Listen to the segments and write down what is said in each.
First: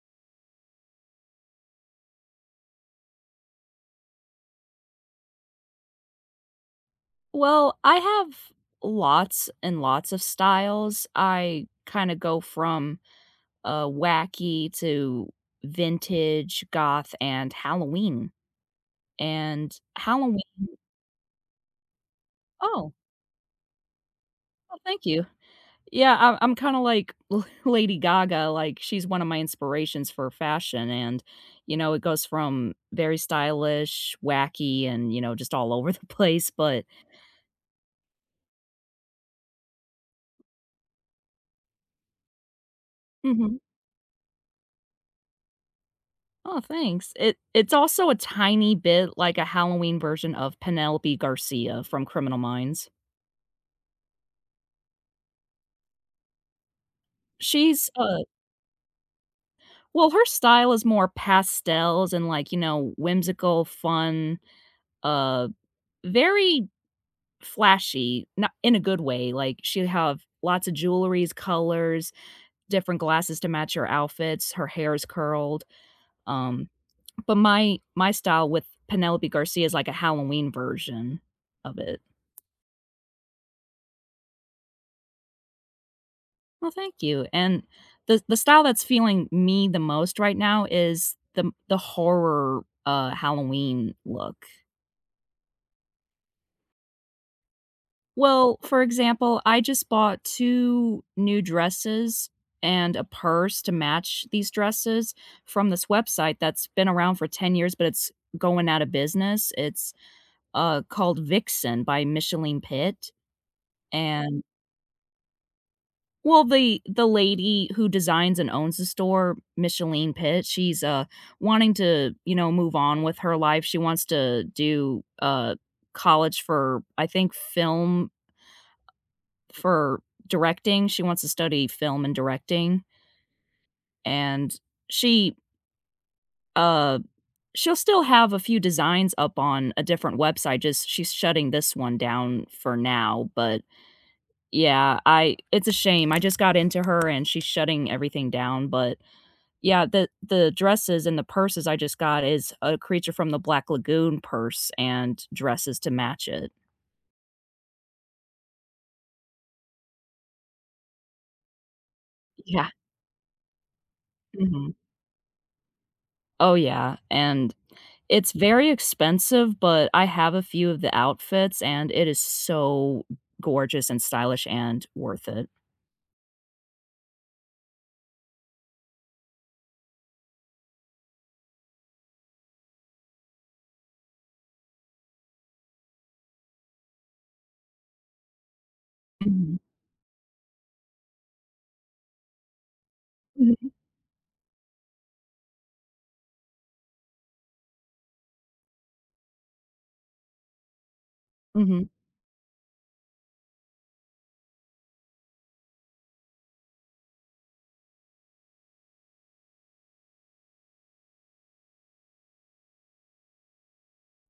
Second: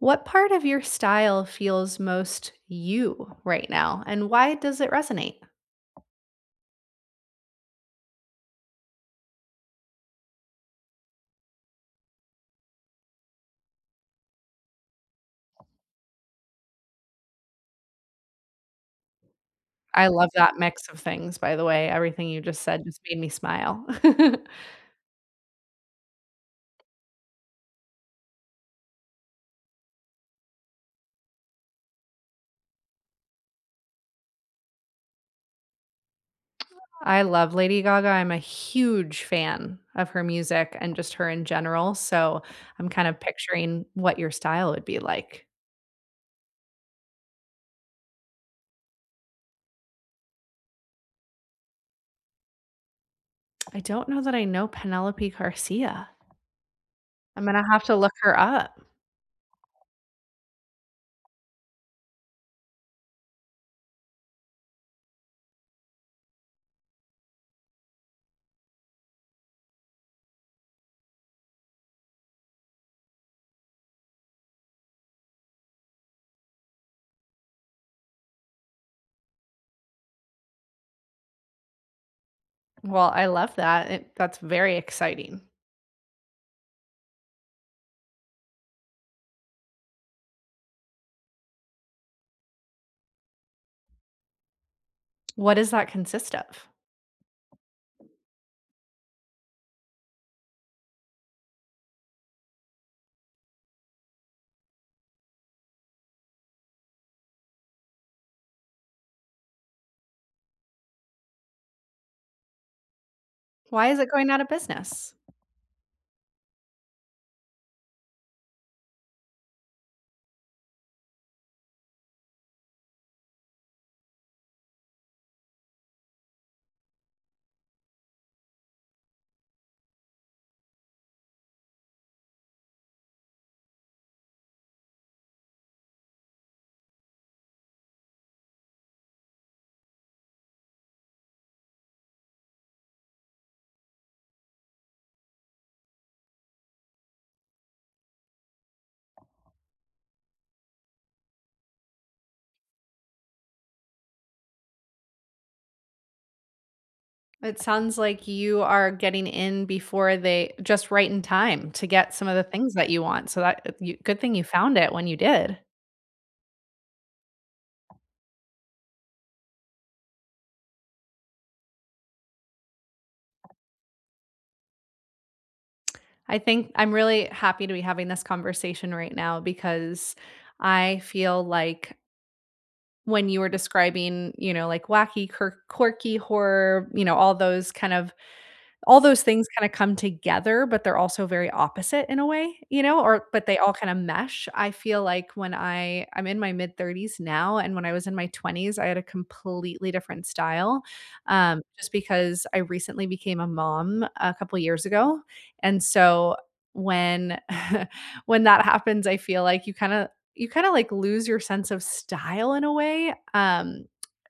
What part of your style feels most you right now, and why does it resonate? Well, I have lots and lots of styles. I kinda go from, uh, wacky to vintage, goth, and Halloween. And I love Halloween that mix of things, by the way, everything you just said Oh. just made me smile. Oh, thank you. Yeah, I'm I'm kinda like, La Lady Gaga, like, she's one of my inspirations for fashion and, you know, it goes from very stylish, wacky, and, you know, just all over the place, but I love Lady Gaga, I'm a huge fan of her music and just her in general, so, I'm kind of Mhm. picturing what your style would be like. Aw thanks. It it's also a tiny bit like a Halloween version of Penelope Garcia from Criminal Minds. I don't know that I know Penelope Garcia. Imma have She's to look a her up. Well, her style is more pastels, and, like, you know, wh whimsical, fun, uh, very flashy, no in a good way, like, she'd have lots of jewelries, colors, different glasses to match her outfits, her hair is curled. Um, but my my style with Penelope Garcia is like a Halloween version of it. Well, I love that. It that's very exciting. Well, thank you. And the the style that's feeling me the most right now is the the horror, uh, Halloween look. What does that consist of? Well, for example, I just bought 2 new dresses and a purse to match these dresses from this website that's been around for 10 years, but it's going out of business. It's, uh, called Vixen by Micheline Pitt, Why is it going out and of business? Well, the the lady who designs and owns the store, Micheline Pitt, she's, uh, wanting to, you know, move on with her life, she wants to do, uh, college for, I think, film for directing. She wants to study film and directing and she uh, she'll still have a few designs up on a different website, just she's shutting this one down for now. But yeah, I it's a shame. I just got into her, and she's shutting everything down. But yeah, the the dresses and the purses I just got is a creature from the Black Lagoon purse and dresses to match it. It sounds like you are getting in before they just right in time to get some of the Yeah. things that you want, so that, you good thing you Mhm. found it when you did. Oh, yeah, and it's very expensive, but I have a few of the outfits, and it is so gorgeous and stylish and worth it. I think I'm really happy to be having this conversation right now, because I feel like When you were describing, you know, like wacky, kirk quirky, horror, you know, all those kind of All those things Mhm. kinda come together, but they're also very opposite in a way, you know, or but they Mhm. all kinda mesh, I feel like when I I'm in my mid 30s now, and when I was in my 20s, I had a completely different style, um, Mhm. just because I recently became a mom a couple years ago, and so when when that happens, I feel like you kinda you kinda, like, lose your sense of style in a way, um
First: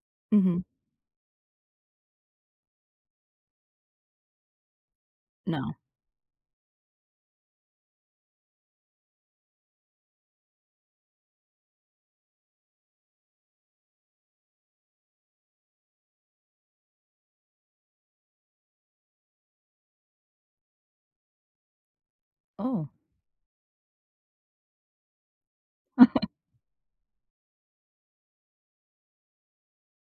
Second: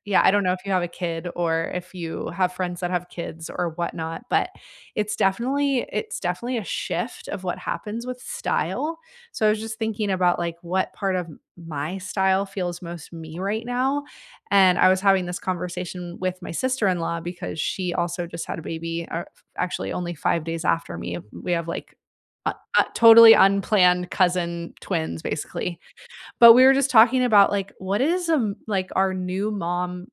yeah, I don't know if Mhm. you have a kid or if you have friends that have kids or whatnot, but it's No. definitely it's definitely a shift of what happens with style, so I was just thinking about, like, what part of my style feels most me right now, and I was having this conversation with my sister-in-law, because she also just had a baby, uh, f actually only 5 days after me. We have, like, uh, a Oh. totally unplanned cousin twins, basically. But we were just talking about, like, what is, um, like, our new mom,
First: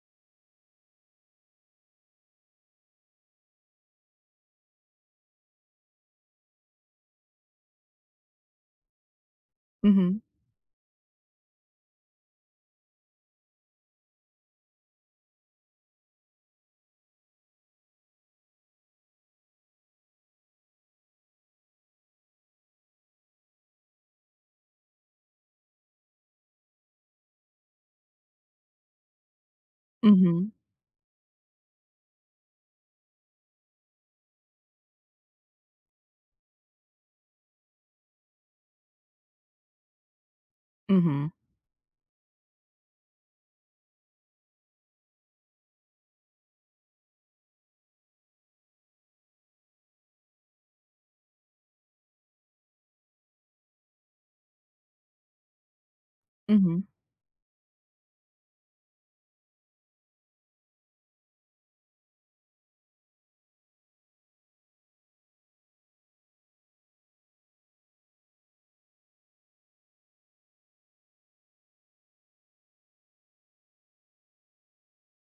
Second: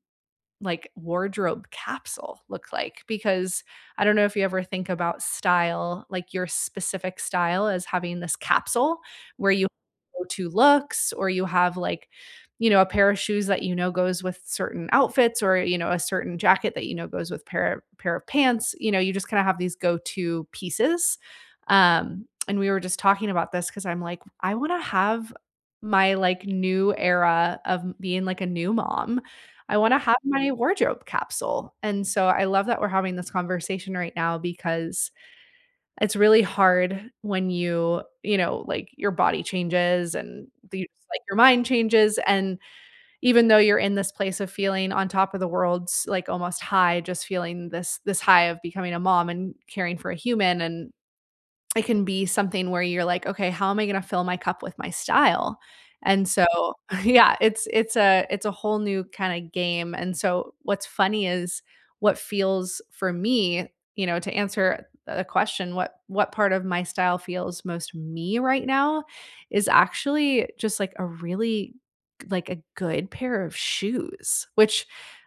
like, wardrobe capsule look like, because I don't know if you ever think about style, like your specific style as having this capsule where you Mhm. go-to looks, or you have, like, you know, a pair of shoes that you know goes with certain outfits or, you know, a certain jacket that you know goes with pair of pair of pants, you know, you just kinda have these go-to pieces, um, and we were just talking about this 'cause I'm like, "I wanna have my, like, new era of being, like, a new mom, I wanna have my Mhm. wardrobe capsule," and so I love that we're having this conversation right now, because it's really hard when you, you know, like, your body changes and you, just, like, Mhm. your mind changes, and even though you're in this place of feeling on top of the world, s like almost high, just feeling this this high of becoming a mom and caring for a human, and it can be something where you're like, "Okay, how am I gonna fill my cup with my style," and so, Mhm. yeah, it's it's a it's a whole new kinda game, and so what's funny is what feels for me, you know, to answer the question, what what part of my style feels most me right now, is actually just, like, a really, like, a good pair of shoes, which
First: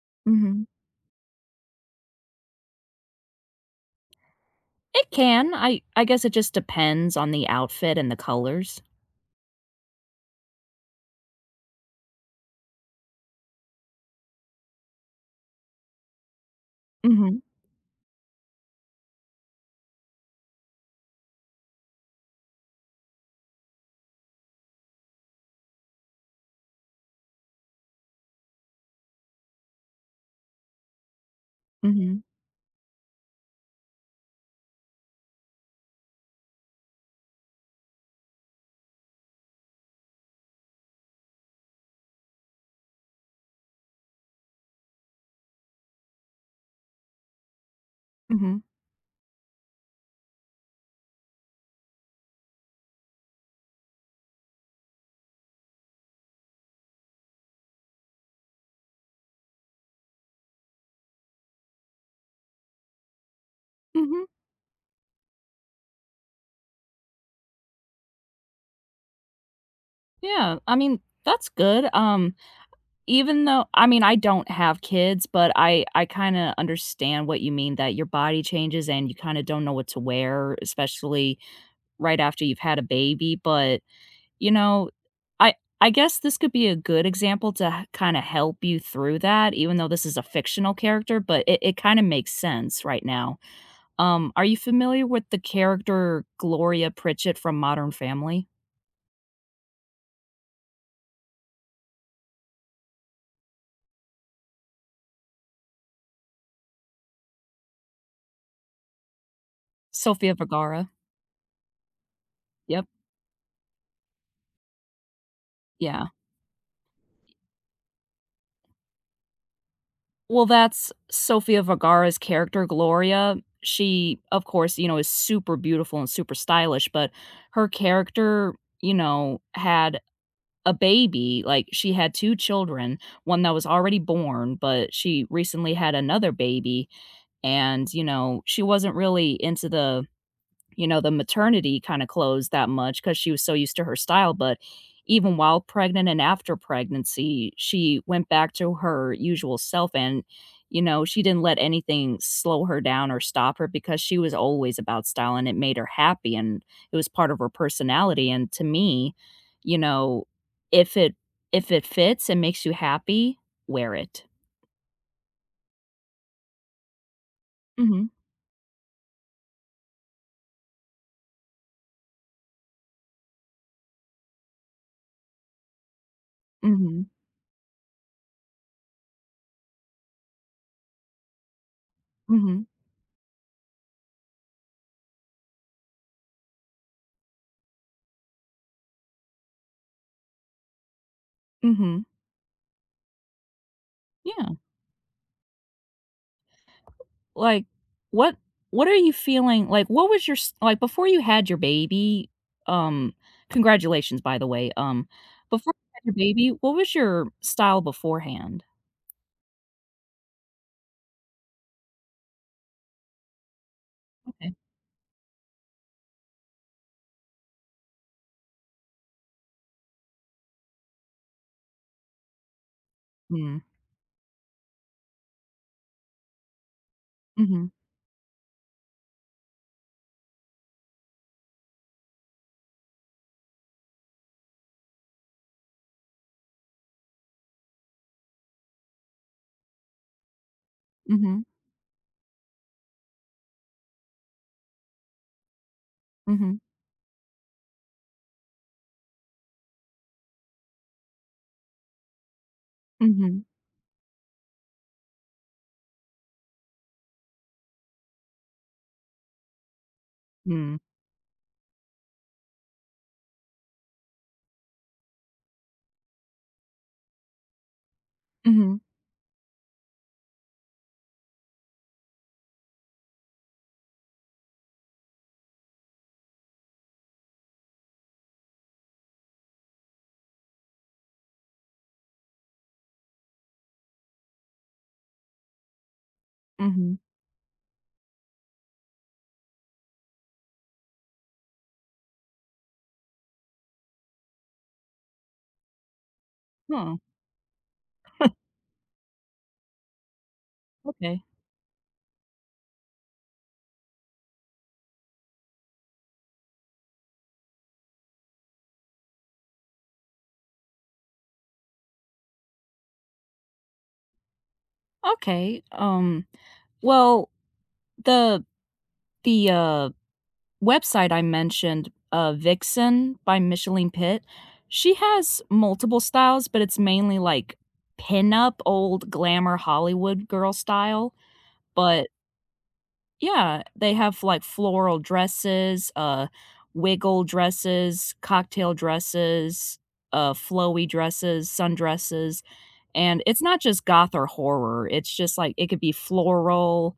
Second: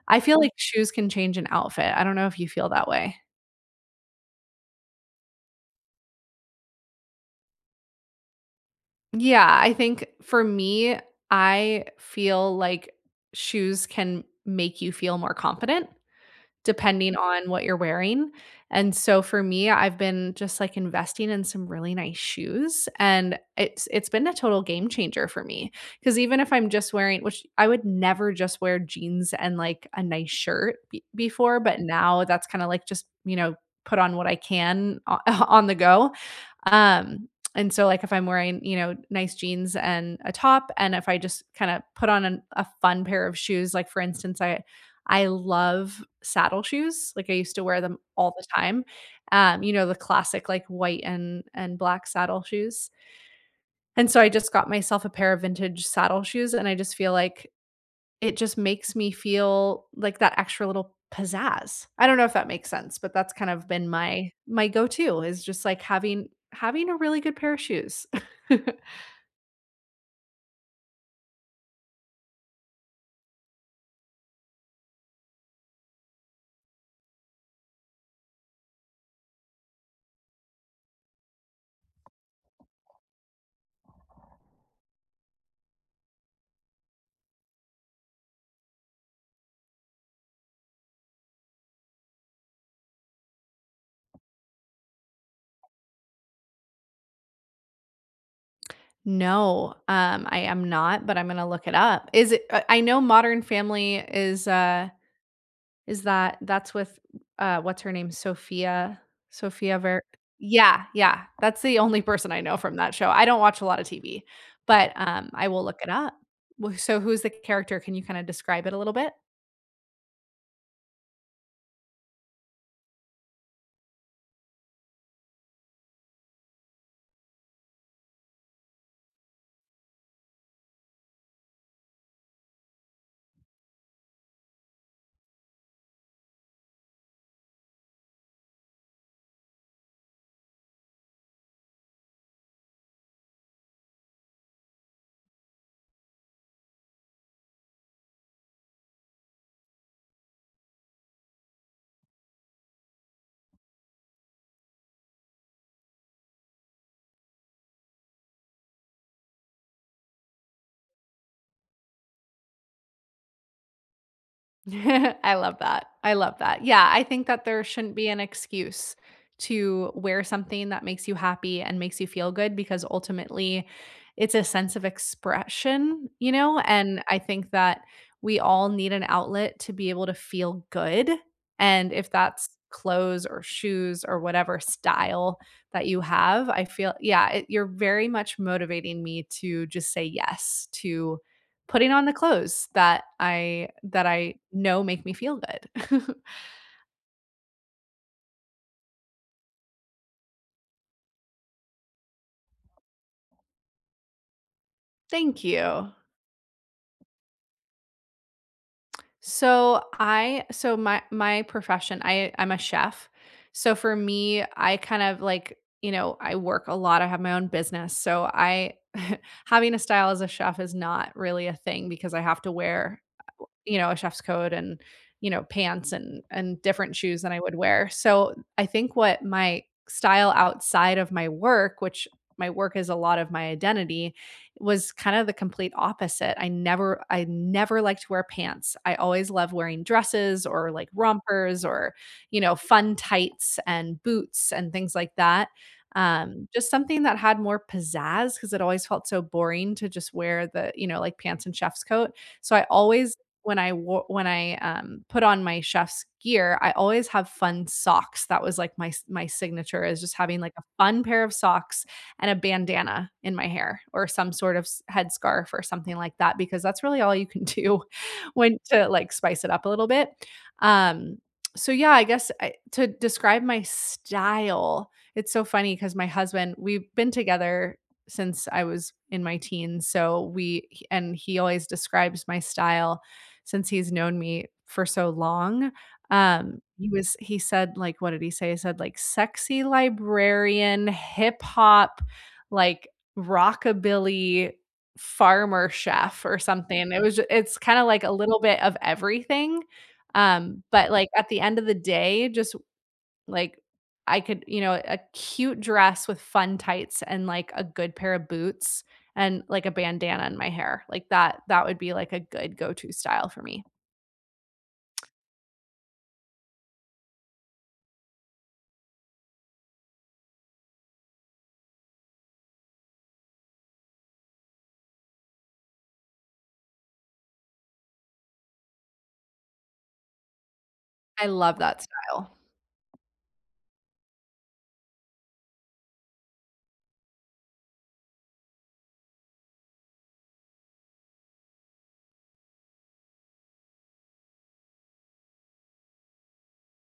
I feel like Mhm. shoes can change an outfit, I don't know if you feel that way. It can, I I guess it just depends on the outfit and the colors. Yeah, I think for me, I feel like shoes can make you feel more confident depending Mhm. on what you're wearing, and so for me, I've been just, like, investing in some really nice shoes, and it's it's been a total game changer for me 'cause even if I'm just wearing which I would never just wear jeans and, like, a nice shirt b before, but Mhm. now that's kinda, like, just, you know, put on what I can o on the go, um, and so, like, if I'm wearing, you know, nice jeans and a top, and if I just kinda put on an a fun pair of shoes, like for instance, I I love saddle shoes, like, I used to wear them all the Mhm. time, um, you know, the classic, like, white and and black saddle shoes. And so, I just got myself a pair of vintage saddle shoes, and I just feel like, it just makes me feel like that extra little pizzazz. I don't know if that makes sense, but that's kind of been Mhm. my my go-to is just like having having a really good pair of shoes. Yeah, I mean, that's good. Um, even though, I mean, I don't have kids, but I I kinda understand what you mean that your body changes and you kinda don't know what to wear, especially right after you've had a baby. But, you know, I I guess this could be a good example to h kinda help you through that, even though this is a fictional character, but it it kinda makes sense right now. Um, are you familiar with the character Gloria Pritchett from Modern Family? No, um, I am not, but I'm gonna look it up. Is it, uh I know Modern Family is a is that that's with, uh, what's her name? Sofia, Sofia Ver Sofia yeah, Vergara. yeah. That's the only person I know from Yep. that show. I don't watch a lot of TV. But, um, I will look it Yeah. up. W so who's the character? Can you kinda describe it a little bit? Well, that's Sofia Vergara's character, Gloria. She, of course, you know, is super beautiful and super stylish, but her character, you know, had a baby. Like, she had 2 children, 1 that was already born, but she recently had another baby, and, you know, she wasn't really into the, you know, the maternity kinda clothes that much 'cause she was so used to her style. But even while pregnant and after pregnancy, she went back to her usual self and, you know, she didn't let anything slow her down or stop her because she was always about style, and it made her happy, and it was part of her personality. And to me, you know, if it if it fits and makes you happy, wear it. I love that, I love that. Yeah, I think that there shouldn't be Mhm. an excuse to wear something that makes you happy and makes you feel good because ultimately it's a sense of expression, you know? And Mhm. I think that we all need an outlet to be able to feel good, and if that's Mhm. clothes or shoes or whatever style that you have, I feel yeah, it you're very much motivating me to just say yes to putting on Mhm. the clothes that I that I Yeah. know make me feel good. Like, what what are you feeling like, what was your s like, before you had your baby, um congratulations, by the way. Um, Thank before you you. had your baby, what was your style beforehand? So I so my my profession, I I'm a chef. So for me, Okay. I kind of like you know, I work a lot. I have my own business, so I, having a style as a chef is not really a thing because I have to wear, Mhm. you know, a chef's coat and, you know, pants and and different shoes than I would Mhm. wear. So I think what my style outside of my work, which my work is a lot of my identity, was kind of the complete opposite. I never I never liked to wear pants. I always loved wearing dresses or, like, Mhm. rompers or, you know, fun tights and boots and things like that. Um, Mhm. just something that had more pizzazz 'cause it always felt so boring to just wear the, you know, like, pants and chef's coat. So I always, Mhm. when I wo when I, um, put on my chef's gear, I always have fun socks. That was like my s my signature is just having like a Hmm. fun pair of socks and a bandana in my hair or some sort of s headscarf or something like that because that's really all you can do when Mhm. to, like, spice it up a little bit. Um, so yeah, I guess I to describe my style, it's so funny 'cause my husband, we've been together since I was in my teens, so we, h and he always describes my style since he's known me for so long. Um, he Mhm. was he said like, what did he say? He said like sexy librarian, hip-hop, like, rockabilly farmer chef or something. Huh. It was j it's kinda like a little bit of everything. Um, but, like, Okay. at the end of the day, just, like, I could, you know a cute dress with fun tights and, like, a good pair of boots and, like, a bandana in my hair. Like that that would be like a good go-to style for me. Okay. Um, well, the the, uh, website I mentioned, uh, Vixen by Micheline Pitt, she has multiple styles, but it's mainly, like, pin-up, old glamour Hollywood girl style, I love that but style. Yeah. They have, like, floral dresses, uh, wiggle dresses, cocktail dresses, uh, flowy dresses, sundresses. And it's not just goth or horror, it's just, like it could be floral,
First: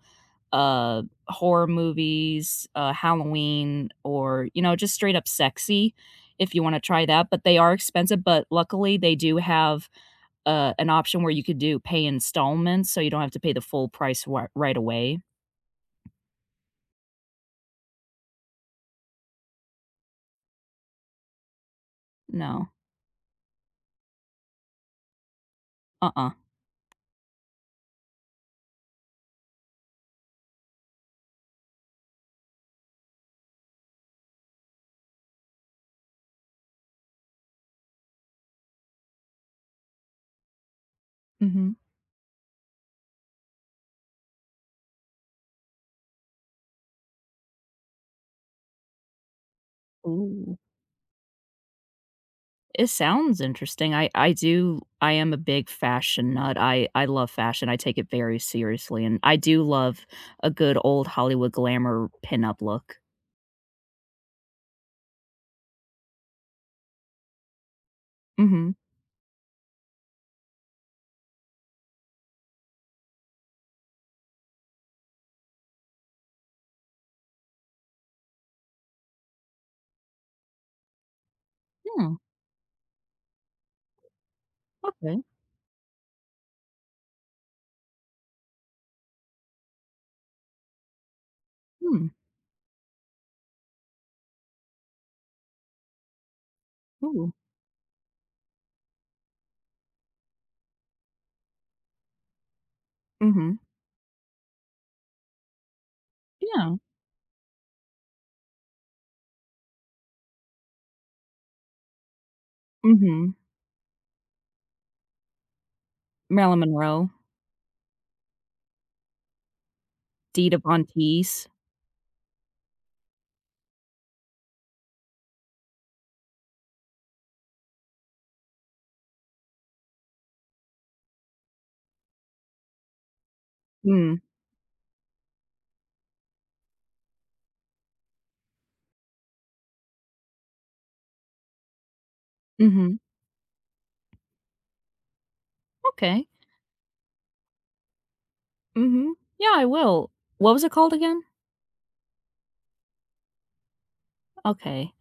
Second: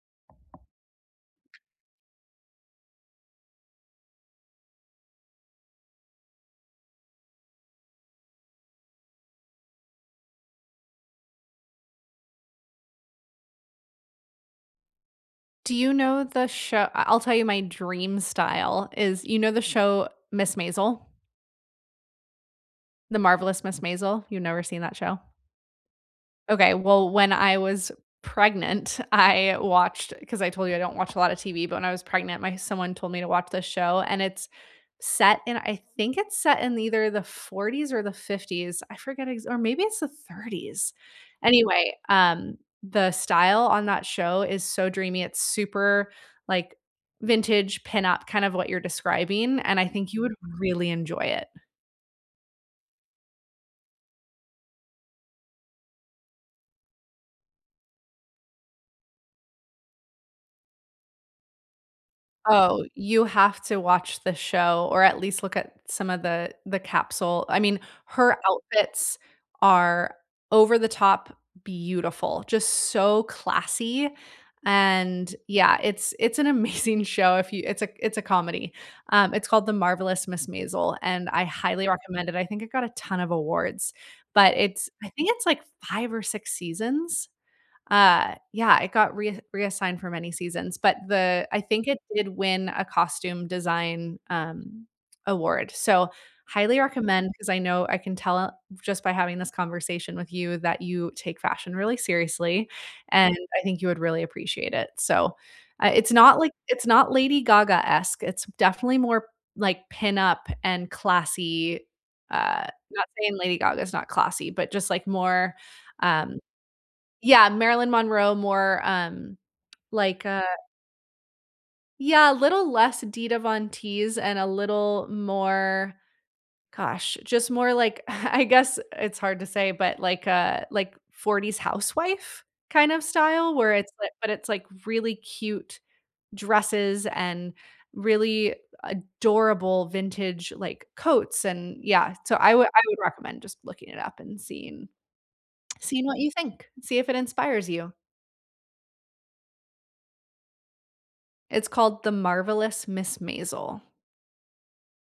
uh, horror movies, uh, Halloween, or, you know, just straight up sexy, if you wanna try that, but they are expensive, but luckily, they do have, uh, an option where you could do pay installments, so, you don't have to pay the full price r right away Do you know the sho I I'll tell you my dream style is, you know the show "Miss Maisel"? No. "The Marvelous Mrs. Maisel"? You've never seen that show? Uh-uh. Okay, well, when I was pregnant, I watched 'cause I told you, I don't watch a lot of TV, but when I was pregnant, my someone told me to watch this show, and it's set in I think it's set in either the 40s or the 50s. I forget ex or maybe it's the 30s. Mhm. Anyway, um, the style on that show is so dreamy, it's super, like, vintage pin-up, kind of what you're describing, and I think you would Ooh. really enjoy it. It sounds interesting. I I do I am a big fashion nut, I I love fashion, I take it very seriously, and I do love a good old Hollywood glamour pin-up Oh, look. you have to watch the show, or at least look at some of the the capsule. I mean, her Mhm. outfits are over-the-top beautiful, just so classy. And, yeah, it's it's an amazing show if you it's a it's a comedy. Um, it's called "The Marvelous Miss Maisel," and I highly Hmm. recommend it, I think it got a ton of awards. But it's I Okay. think it's, like, 5 or 6 seasons. Uh, yeah, it got re reassigned for many seasons, but the I think it Hmm. did win a costume design, um, award, so, highly recommend, Ooh. 'cause I know I can tell, just by having this conversation with you, that you take fashion really seriously, and Mhm. I think you would really appreciate it. So, uh, it's not, like Yeah. It's not Lady Gaga-esque, it's m definitely more, like, pin-up and classy. Uh not Mhm. saying Lady Gaga's not classy, but just, like, more, um Marilyn Monroe. yeah, Marilyn Monroe more, um, like, uh Dita Von Teese. Yeah, a little less Dita Von Teese and a little more gosh, just more like, I guess it's hard to say, but like a like, '40s housewife kind of style where it's li Hmm. but it's, like, really cute dresses and really adorable vintage, like, coats, and yeah so, I would I Mhm. would recommend just looking it up and seeing, seeing what Okay. you think. See if it inspires you. Mhm. Yeah, I will. What was it called again? It's called The Marvelous Miss Maisel. Okay.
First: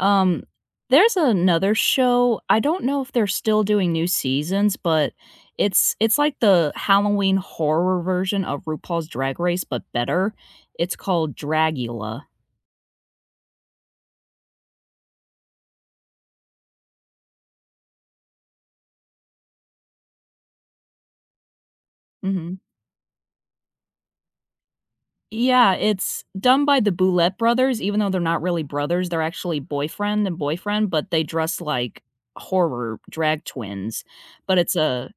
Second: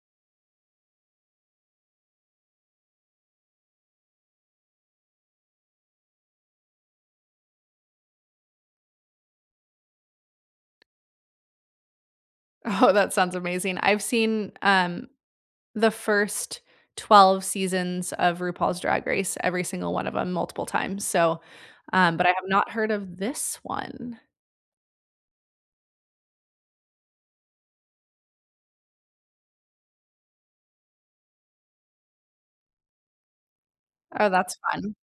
Um, there's another show. I don't know if they're still doing new seasons, but it's it's like the Halloween horror version of RuPaul's Drag Race, but better. It's called Dragula. Oh, that sounds amazing I've seen, um, the first 12 seasons of RuPaul's Drag Race, every single one of 'em multiple times, so, um, but I have Mhm. not heard of this one. Yeah, it's done by the Boulet Brothers, even though they're not really brothers they're actually boyfriend and boyfriend, but they dress like horror drag twins. Oh, But that's it's fun. a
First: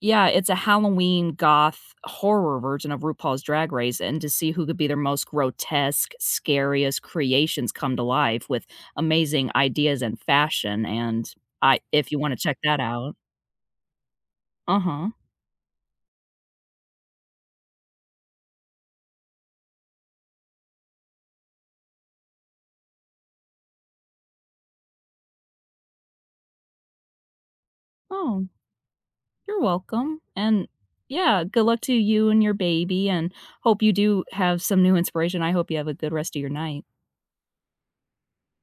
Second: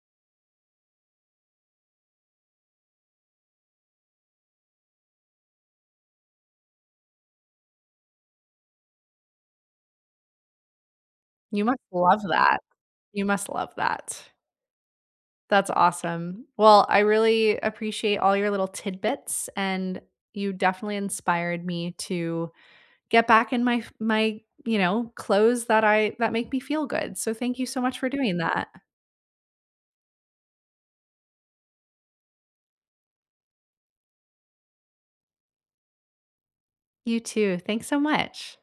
Yeah, it's a Halloween, goth horror version of RuPaul's Drag Race and to see who could be their most grotesque, scariest creations come to life with amazing ideas and fashion, and You I must if you love wanna check that. that out. You must love that. Uh-huh. That's awesome. Well, I really appreciate all your little tidbits, and you definitely inspired me to get back in my f my, you know, clothes that I that make me feel good, so, thank you so much for doing Oh, that. you're welcome, and yeah, good luck to you and your baby, and hope you do have some new inspiration, I hope you have a good rest of your night You too. Thanks so much.